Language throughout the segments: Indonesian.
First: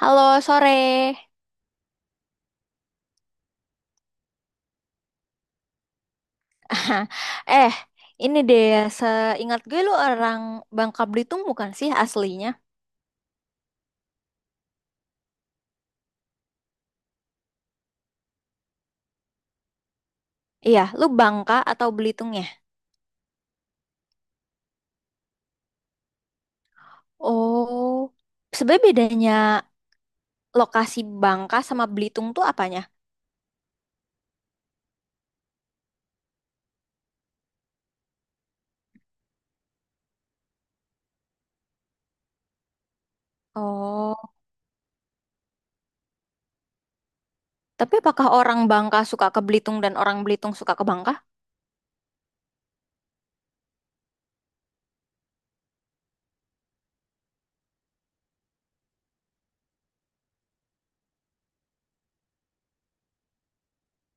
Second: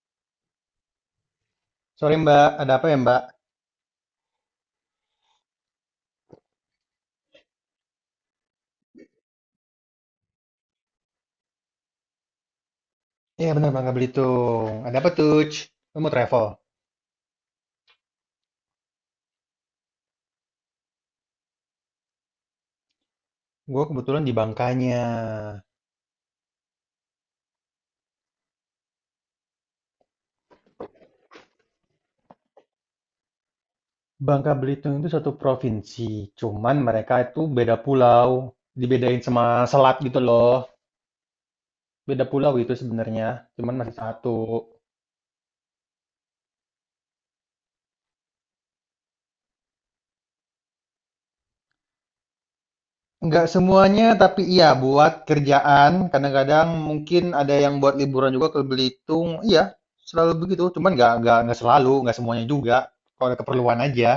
Halo, sore. Sorry Mbak, ada apa ya Mbak? Eh, ini deh, seingat gue lu orang Bangka Belitung bukan sih aslinya? Iya benar Bangka Belitung. Ada apa tuh? Lu mau travel? Iya, lu Bangka atau Belitung ya? Gue kebetulan di Bangkanya. Oh, sebenarnya bedanya lokasi Bangka sama Belitung tuh apanya? Bangka Belitung itu satu provinsi, cuman mereka itu beda pulau, dibedain sama selat gitu loh. Beda pulau itu sebenarnya, cuman masih Oh, satu. tapi apakah orang Bangka suka ke Belitung dan orang Belitung suka ke Bangka? Nggak semuanya, tapi iya buat kerjaan. Kadang-kadang mungkin ada yang buat liburan juga ke Belitung. Iya, selalu begitu. Cuman nggak selalu, nggak semuanya juga. Kalau ada keperluan aja.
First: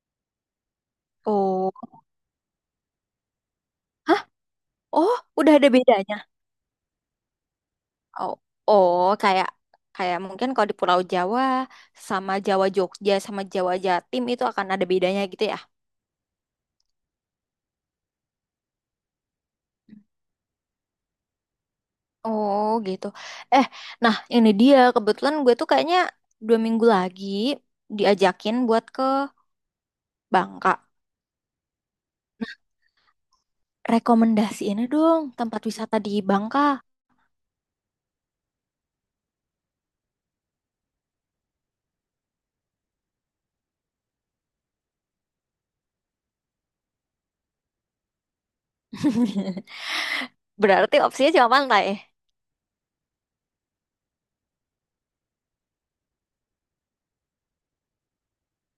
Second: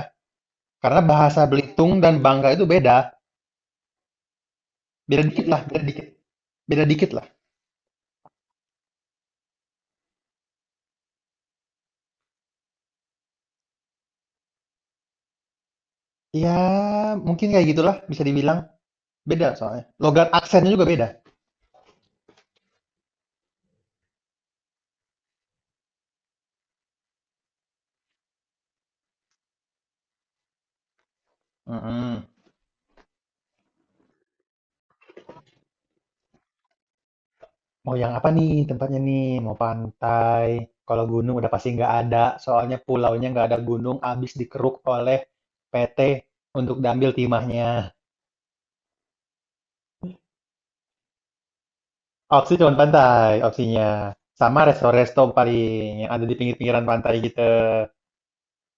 Karena bahasa Oh, Belitung dan Bangka itu beda. hah? Oh, Beda dikit udah lah, ada beda dikit. bedanya. Beda dikit lah. Oh, oh, kayak kayak mungkin kalau di Pulau Jawa sama Jawa Jogja sama Jawa Jatim itu akan ada bedanya gitu ya? Ya, mungkin kayak gitulah bisa dibilang. Beda soalnya. Logat aksennya juga beda. Oh gitu. Eh, nah ini dia kebetulan gue tuh kayaknya 2 minggu lagi diajakin buat ke Bangka. Mm-mm. Rekomendasi ini dong tempat wisata di Bangka. Mau yang apa nih tempatnya nih? Mau pantai. Kalau gunung udah pasti nggak ada. Soalnya pulaunya nggak ada gunung, abis dikeruk oleh PT untuk diambil timahnya. Berarti opsinya cuma pantai. Opsi cuma pantai, opsinya. Sama resto-resto paling yang ada di pinggir-pinggiran pantai gitu.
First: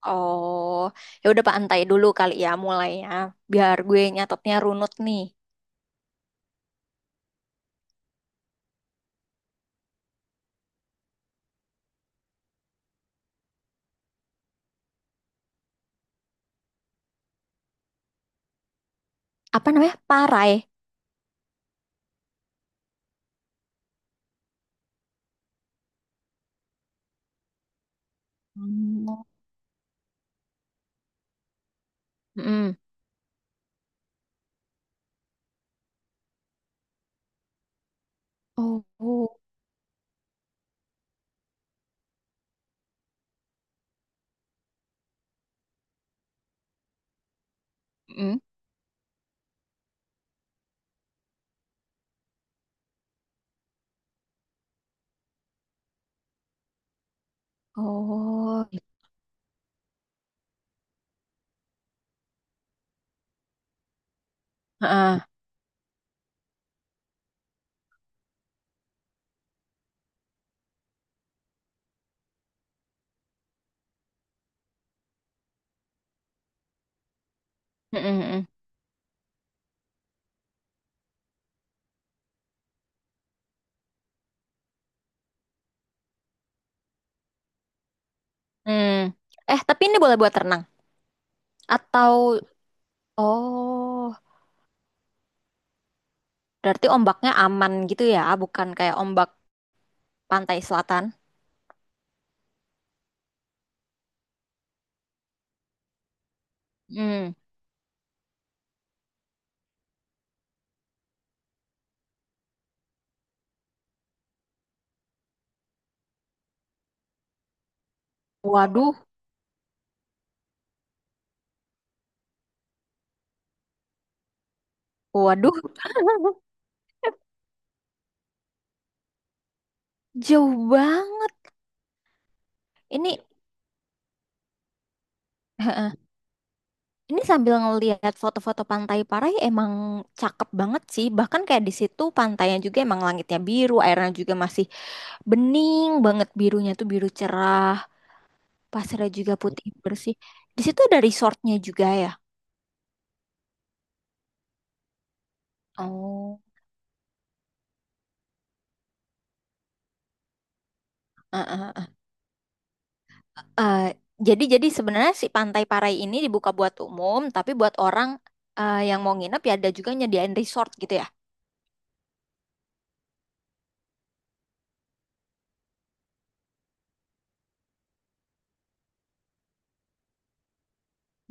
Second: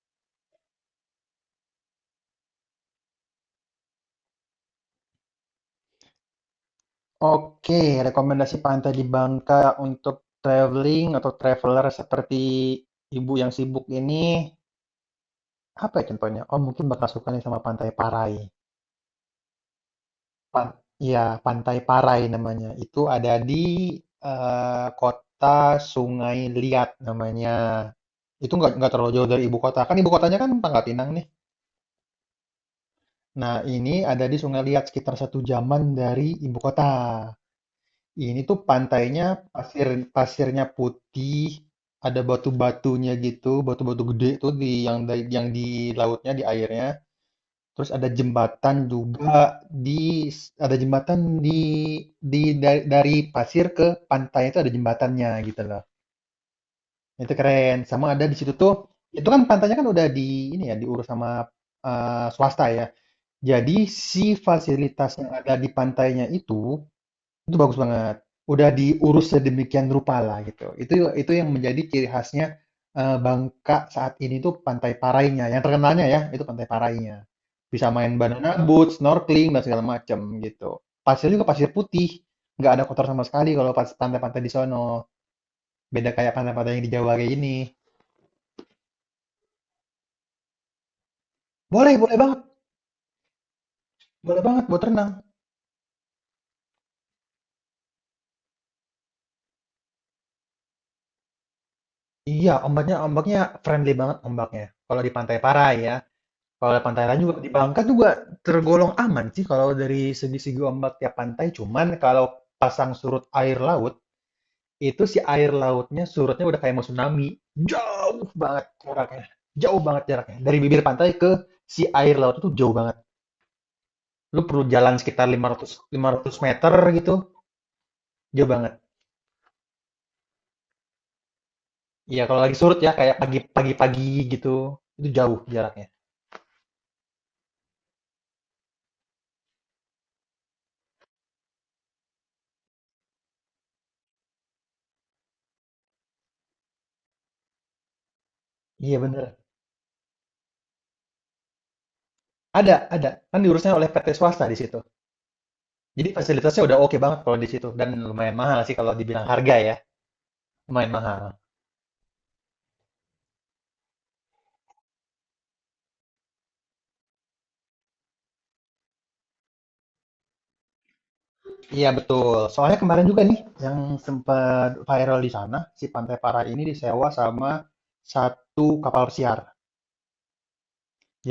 Oh, ya udah pantai dulu kali ya mulainya. Biar gue nyatetnya runut nih. Oke, rekomendasi pantai di Bangka untuk traveling atau traveler seperti ibu yang sibuk ini, apa ya contohnya? Oh, mungkin bakal suka nih sama Pantai Parai. Apa namanya? Parai. Pan ya, Pantai Parai namanya. Itu ada di kota Sungai Liat namanya. Itu nggak Hmm. terlalu jauh dari ibu kota. Kan ibu kotanya kan Pangkal Pinang nih. Mm-mm. Nah, ini ada di Sungai Liat sekitar satu jaman dari ibu kota. Ini tuh Oh, pantainya oh. pasir pasirnya putih, ada batu-batunya gitu, batu-batu gede tuh di yang yang di lautnya, di airnya. Terus ada Mm-mm. jembatan juga di, ada jembatan di di dari pasir ke pantai itu ada jembatannya gitu loh. Itu keren. Sama ada di situ Oh, gitu. tuh itu kan pantainya kan udah di ini ya diurus sama swasta ya. Jadi si fasilitas Heeh. yang ada di pantainya itu bagus banget. Udah diurus sedemikian rupa lah gitu. Itu yang menjadi ciri khasnya, Bangka saat ini tuh Pantai Parainya, yang terkenalnya ya, itu Pantai Parainya. Bisa main Mm-mm. banana boat, snorkeling, dan segala macam gitu. Pasirnya juga pasir putih, nggak ada kotor sama sekali kalau pas pantai-pantai di sono, beda kayak pantai-pantai yang di Jawa kayak gini. Mm. Eh, tapi ini boleh buat renang Boleh, boleh atau banget, Oh, boleh banget buat renang. berarti ombaknya aman gitu ya, bukan kayak ombak pantai selatan. Iya, ombaknya ombaknya friendly banget ombaknya, kalau di Pantai Parai ya. Kalau ada pantai lain juga Hmm. di Bangka juga tergolong aman sih kalau dari segi-segi ombak tiap pantai. Cuman kalau pasang surut air laut, itu si air lautnya surutnya udah kayak mau tsunami. Jauh banget Waduh, jaraknya. Jauh banget jaraknya. Dari bibir pantai ke si air laut itu jauh banget. Lu perlu jalan sekitar waduh, 500 meter gitu. Jauh banget. jauh banget. Iya, kalau lagi surut ya kayak Ini, pagi gitu. Itu jauh jaraknya. heeh. Ini sambil ngelihat foto-foto pantai Parai emang cakep banget sih. Bahkan kayak di situ pantainya juga emang langitnya biru, airnya juga masih bening banget birunya tuh biru cerah, Iya pasirnya juga bener. putih bersih. Di situ ada resortnya juga ya. Ada, ada. Kan diurusnya oleh PT swasta di situ. Jadi Oh, fasilitasnya udah oke banget kalau di situ dan lumayan mahal sih kalau dibilang harga ya, lumayan mahal. heeh. Eh, jadi sebenarnya si Pantai Parai ini dibuka buat umum, tapi buat orang yang mau nginep ya ada juga nyediain resort gitu ya. Iya betul. Soalnya kemarin juga nih yang sempat viral di sana, si Pantai para ini disewa sama satu kapal pesiar.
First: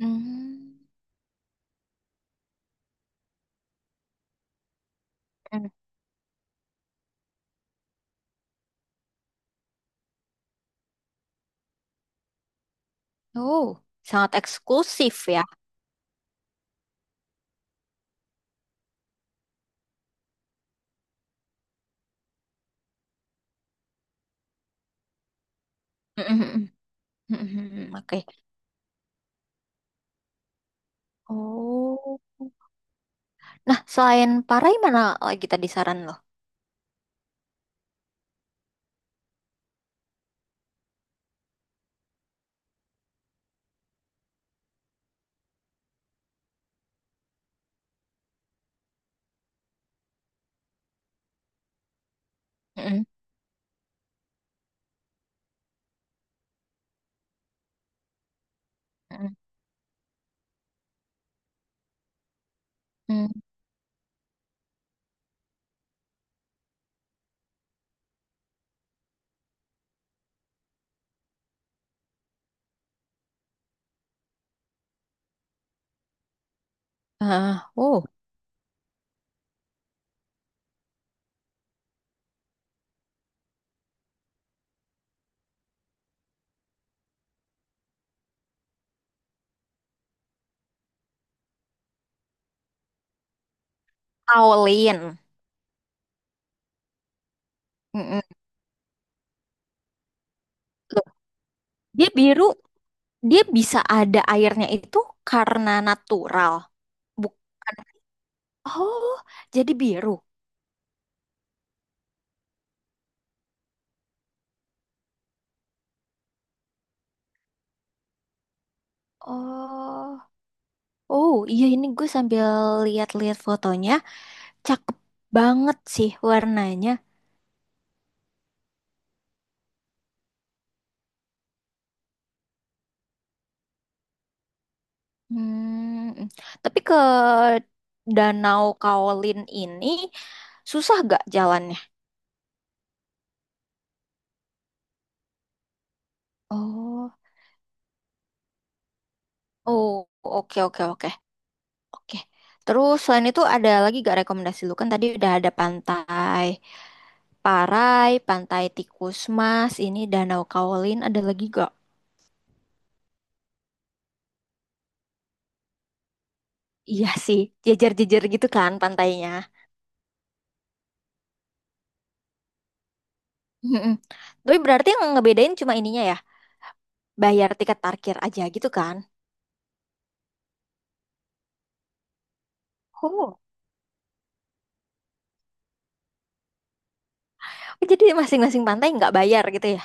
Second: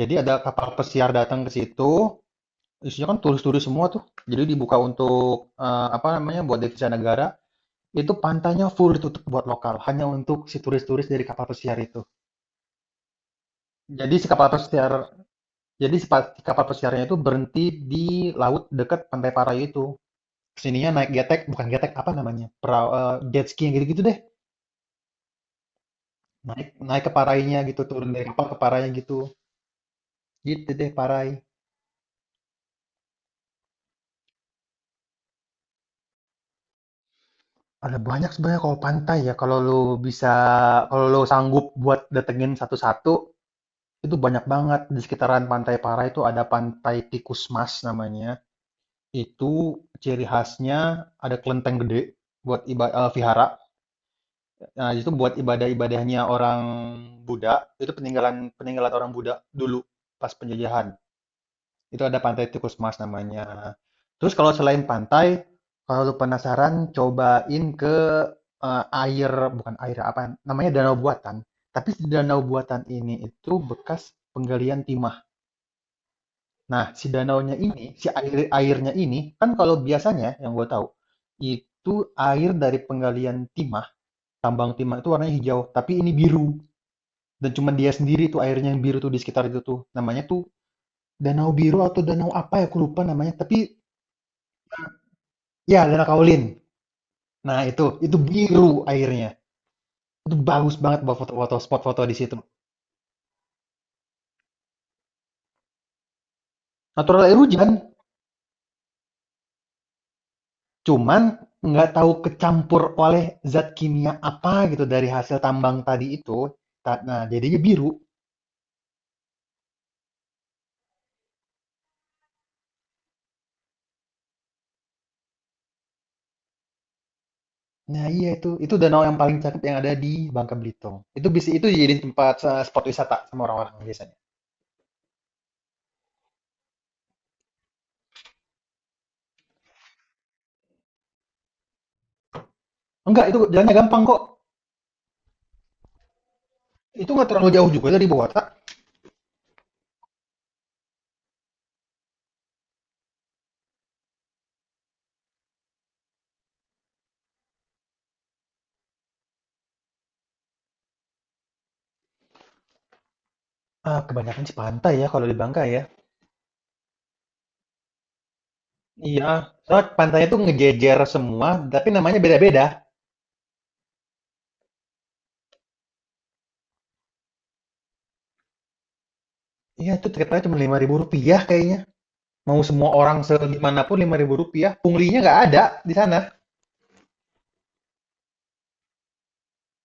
Jadi ada kapal pesiar datang ke situ, isinya kan turis-turis semua tuh. Jadi dibuka untuk Hmm. Apa namanya buat devisa negara. Itu pantainya full ditutup buat lokal, hanya untuk si turis-turis dari kapal pesiar itu. Oh, Jadi si sangat kapal pesiar eksklusif ya. Jadi kapal pesiarnya itu berhenti di laut dekat Pantai Parai itu. Kesininya naik getek, bukan getek, apa namanya? Perahu, jet ski yang gitu-gitu deh. Naik Mhm. naik ke Parainya gitu, Mhm. turun Oke. dari kapal ke Parainya gitu. Gitu deh Parai. Oh. Nah, selain Parai mana lagi tadi saran lo? Ada banyak sebenarnya kalau pantai ya, bisa kalau lu sanggup buat datengin satu-satu, itu banyak banget. Di sekitaran Pantai Parai itu ada Pantai Tikus Mas namanya. Itu ciri khasnya ada kelenteng gede buat Mm-mm. Vihara. Nah, itu buat ibadah-ibadahnya orang Buddha, itu peninggalan peninggalan orang Mm. Buddha dulu pas penjajahan. Itu ada Pantai Tikus Mas namanya. Terus kalau selain pantai, kalau lu penasaran cobain ke eh, air bukan air apa namanya danau buatan. Tapi si danau buatan ini itu bekas penggalian timah. Nah, si danaunya Ah, ini, oh, si airnya ini kan kalau biasanya yang gue tahu itu air dari penggalian timah, tambang timah itu warnanya hijau, tapi ini biru. Dan cuma dia sendiri tuh airnya yang biru tuh di sekitar itu tuh. Namanya tuh danau biru atau danau apa ya aku lupa namanya. Tapi kaolin. ya Danau Kaolin. Nah itu Mm. biru airnya. Itu bagus banget Loh, buat foto-foto spot foto dia di situ. biru, dia bisa ada airnya itu karena natural, Natural air hujan, bukan. Oh, jadi biru. cuman nggak tahu kecampur oleh zat kimia apa gitu dari hasil tambang tadi itu. Nah jadinya biru. Oh, oh iya ini gue sambil lihat-lihat fotonya, cakep banget sih warnanya. Nah iya itu danau yang paling cakep yang ada di Bangka Belitung. Itu bisa itu jadi tempat spot wisata sama orang-orang biasanya. Hmm, tapi ke Danau Kaolin ini susah gak jalannya? Enggak itu jalannya gampang kok. Itu Oh, nggak terlalu jauh juga dari Bogor. oh, oke, oke, oke, oke. Terus selain itu ada lagi gak rekomendasi lu kan tadi udah ada pantai Parai, pantai Tikus Mas, ini Danau Kaolin ada lagi gak? Ah, kebanyakan sih pantai ya kalau di Bangka ya. Iya sih, jejer-jejer gitu kan Iya, pantainya. soalnya pantainya tuh ngejejer semua, tapi namanya beda-beda. Mm-mm. Tapi berarti yang ngebedain cuma ininya ya, bayar tiket parkir aja gitu kan? Iya, itu tiketnya cuma Rp5.000 kayaknya. Mau semua orang Oh. segimanapun Rp5.000. Punglinya nggak ada di sana. Oh, jadi masing-masing pantai nggak bayar gitu ya?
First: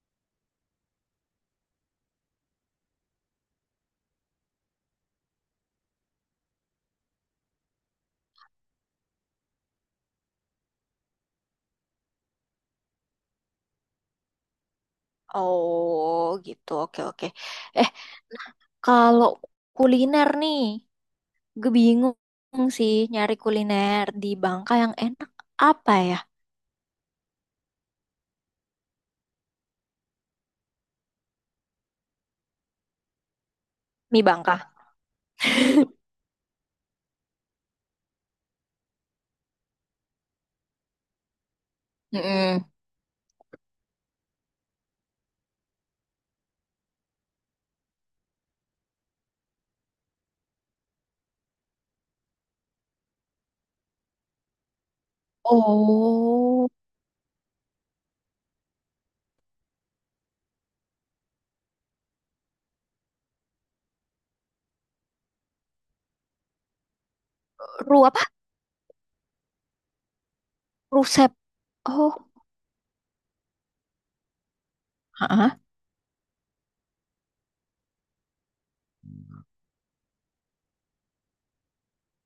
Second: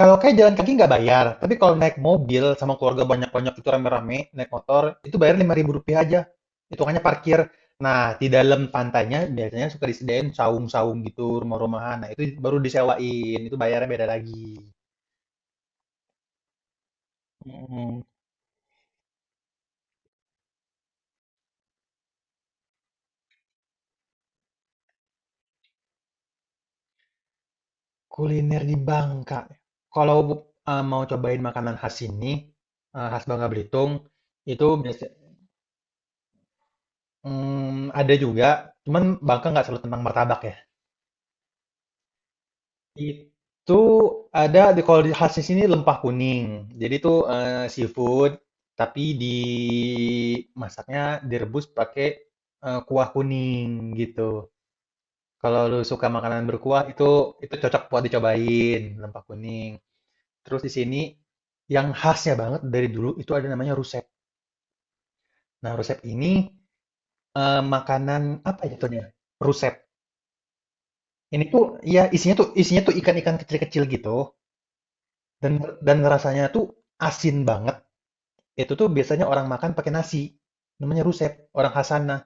Kalau kayak jalan kaki nggak bayar, tapi kalau naik mobil sama keluarga banyak-banyak itu rame-rame, naik motor, itu bayar Rp5.000 aja. Hitungannya parkir. Nah, di dalam pantainya biasanya suka disediain saung-saung gitu, rumah-rumahan. Nah, itu baru disewain, itu bayarnya beda lagi. Oh gitu, oke oke. Eh Mm. kalau kuliner nih, gue bingung sih nyari kuliner di Bangka yang enak apa ya? Kuliner di Bangka, kalau, mau cobain makanan khas sini, khas Bangka Belitung, Mie Bangka. itu biasa ada juga, cuman Bangka nggak selalu tentang martabak ya. Mm-mm. Itu ada di kalau di khas di sini lempah kuning. Jadi itu, seafood, tapi dimasaknya, direbus pakai, kuah kuning, gitu. Kalau lu suka makanan Oh, berkuah, itu cocok buat dicobain, lempah kuning. Terus di sini yang khasnya banget dari dulu itu ada namanya rusep. Nah, rusep ini ru makanan apa? apa ya jatuhnya? Rusep. Rusep. Ini tuh ya Oh, isinya tuh ikan-ikan kecil-kecil gitu dan heeh. dan rasanya tuh asin banget. Itu tuh biasanya orang makan pakai nasi. Namanya rusep, orang khas sana.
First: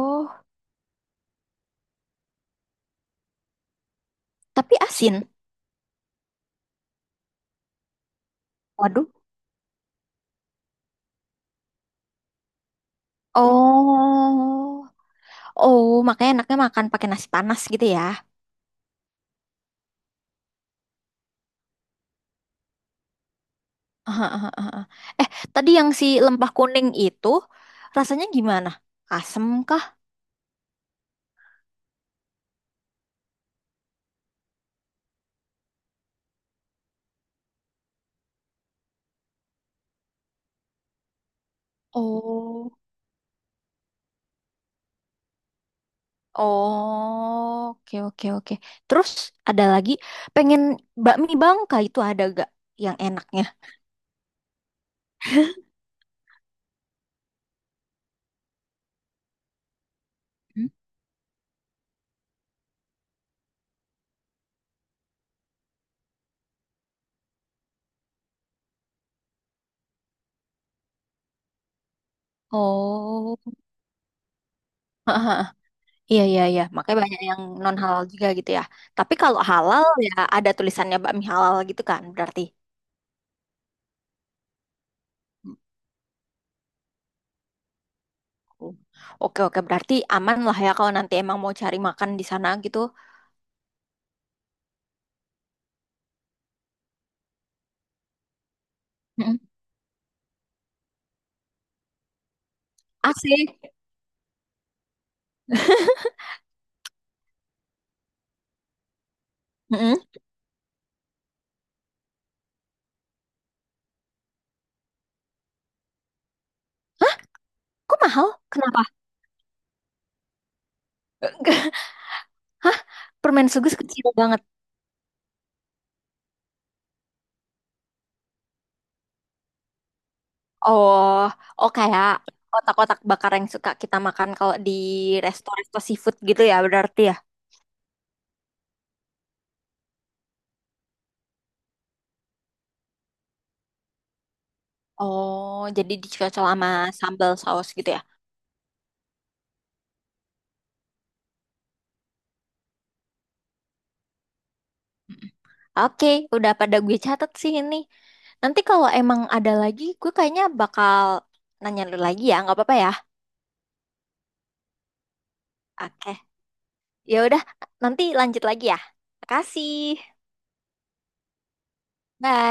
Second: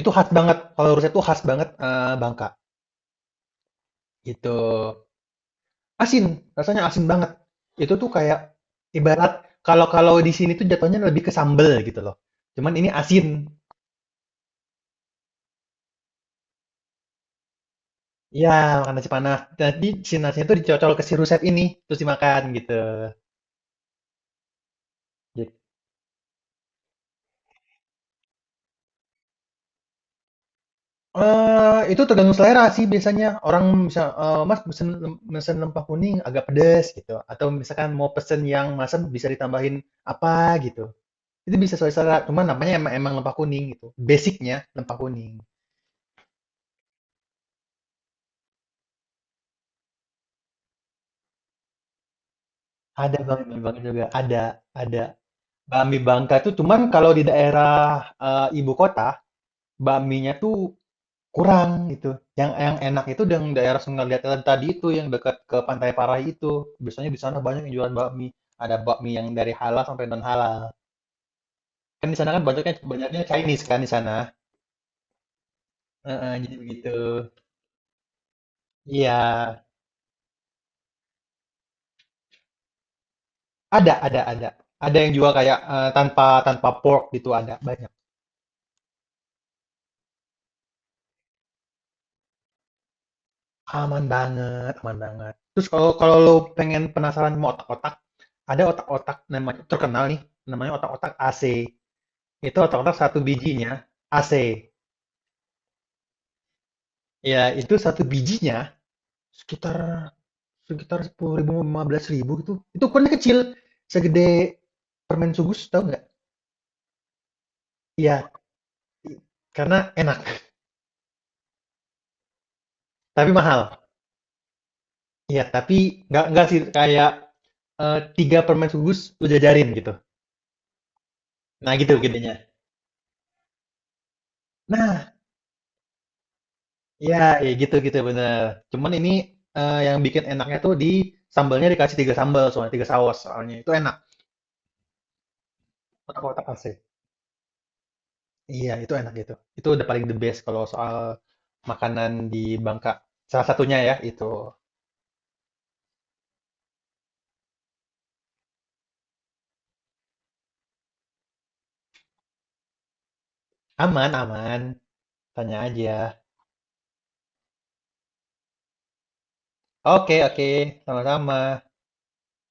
Itu khas banget. Kalau rusep tuh khas banget Bangka. Gitu. tapi asin. Asin, rasanya asin banget. Itu tuh kayak Waduh. ibarat kalau kalau di sini tuh jatuhnya lebih ke sambel gitu loh. Cuman ini asin. Oh. Oh, makanya enaknya makan pakai nasi panas gitu ya. Iya, makan nasi panas. Jadi si nasinya itu dicocol ke si rusep ini, terus dimakan gitu. Aha, aha, aha. Eh, Gitu. tadi yang si lempah kuning itu rasanya gimana? Asem kah? Itu tergantung selera sih biasanya. Orang bisa, Mas pesen pesen lempah kuning agak pedes gitu. Atau misalkan mau pesen yang masam bisa ditambahin apa gitu. Itu bisa sesuai selera. Cuman Oh, namanya emang lempah kuning gitu. Basicnya lempah kuning. oh, oke oke oke. Terus ada lagi pengen bakmi Bangka itu ada gak yang Ada enaknya? bami mie Bangka juga. Ada, ada. Bami Bangka tuh cuman kalau di daerah ibu kota, bakminya tuh Hmm? kurang gitu, yang enak itu yang daerah Sungai Latihan tadi itu, yang dekat ke Pantai Parai itu. Biasanya di sana banyak yang jualan bakmi, ada bakmi yang dari halal sampai non halal. Kan di sana kan banyaknya banyaknya Oh, Chinese kan di sana, aha, aha. Iya heeh, iya jadi iya. begitu. Makanya banyak yang non halal juga gitu ya. Iya, Tapi kalau halal ya ada tulisannya bakmi halal gitu kan berarti. Ada ada. Ada yang jual kayak, tanpa tanpa pork gitu ada, banyak. Oke, oke, berarti aman lah ya kalau nanti emang mau cari makan di sana gitu. Aman banget aman banget. Terus kalau kalau lo pengen penasaran mau otak-otak, ada otak-otak Mm-mm. namanya terkenal nih, namanya otak-otak AC. Itu otak-otak satu Asik. bijinya, AC. Ya itu satu bijinya sekitar Mm-mm. sekitar Rp10.000, Rp15.000 gitu. Itu ukurannya kecil, segede permen sugus, tau nggak? Hah? Kok mahal? Iya, Kenapa? karena enak, Hah? tapi Permen sugus mahal. kecil banget. Iya, tapi nggak sih, kayak, 3 permen sugus lu jajarin gitu. Oh, oh Nah gitu kayak gedenya. kotak-kotak bakar yang suka kita makan kalau di Nah, resto-resto seafood gitu ya berarti ya. ya ya gitu gitu, bener. Cuman ini, yang bikin enaknya tuh di sambalnya dikasih 3 sambal soalnya, 3 saus soalnya, itu enak, Oh, jadi dicocol kotak-kotak sama asli. sambal saus gitu ya. Iya, itu enak itu. Itu udah paling the best kalau soal makanan di Bangka. Salah satunya ya, itu. Oke, udah pada gue catat sih ini. Nanti kalau emang ada lagi, gue kayaknya bakal nanya lu lagi ya, nggak apa-apa ya? Aman, aman. Tanya aja. Oke. Ya udah, nanti lanjut lagi ya. Makasih. Oke, oke. Sama-sama. Bye.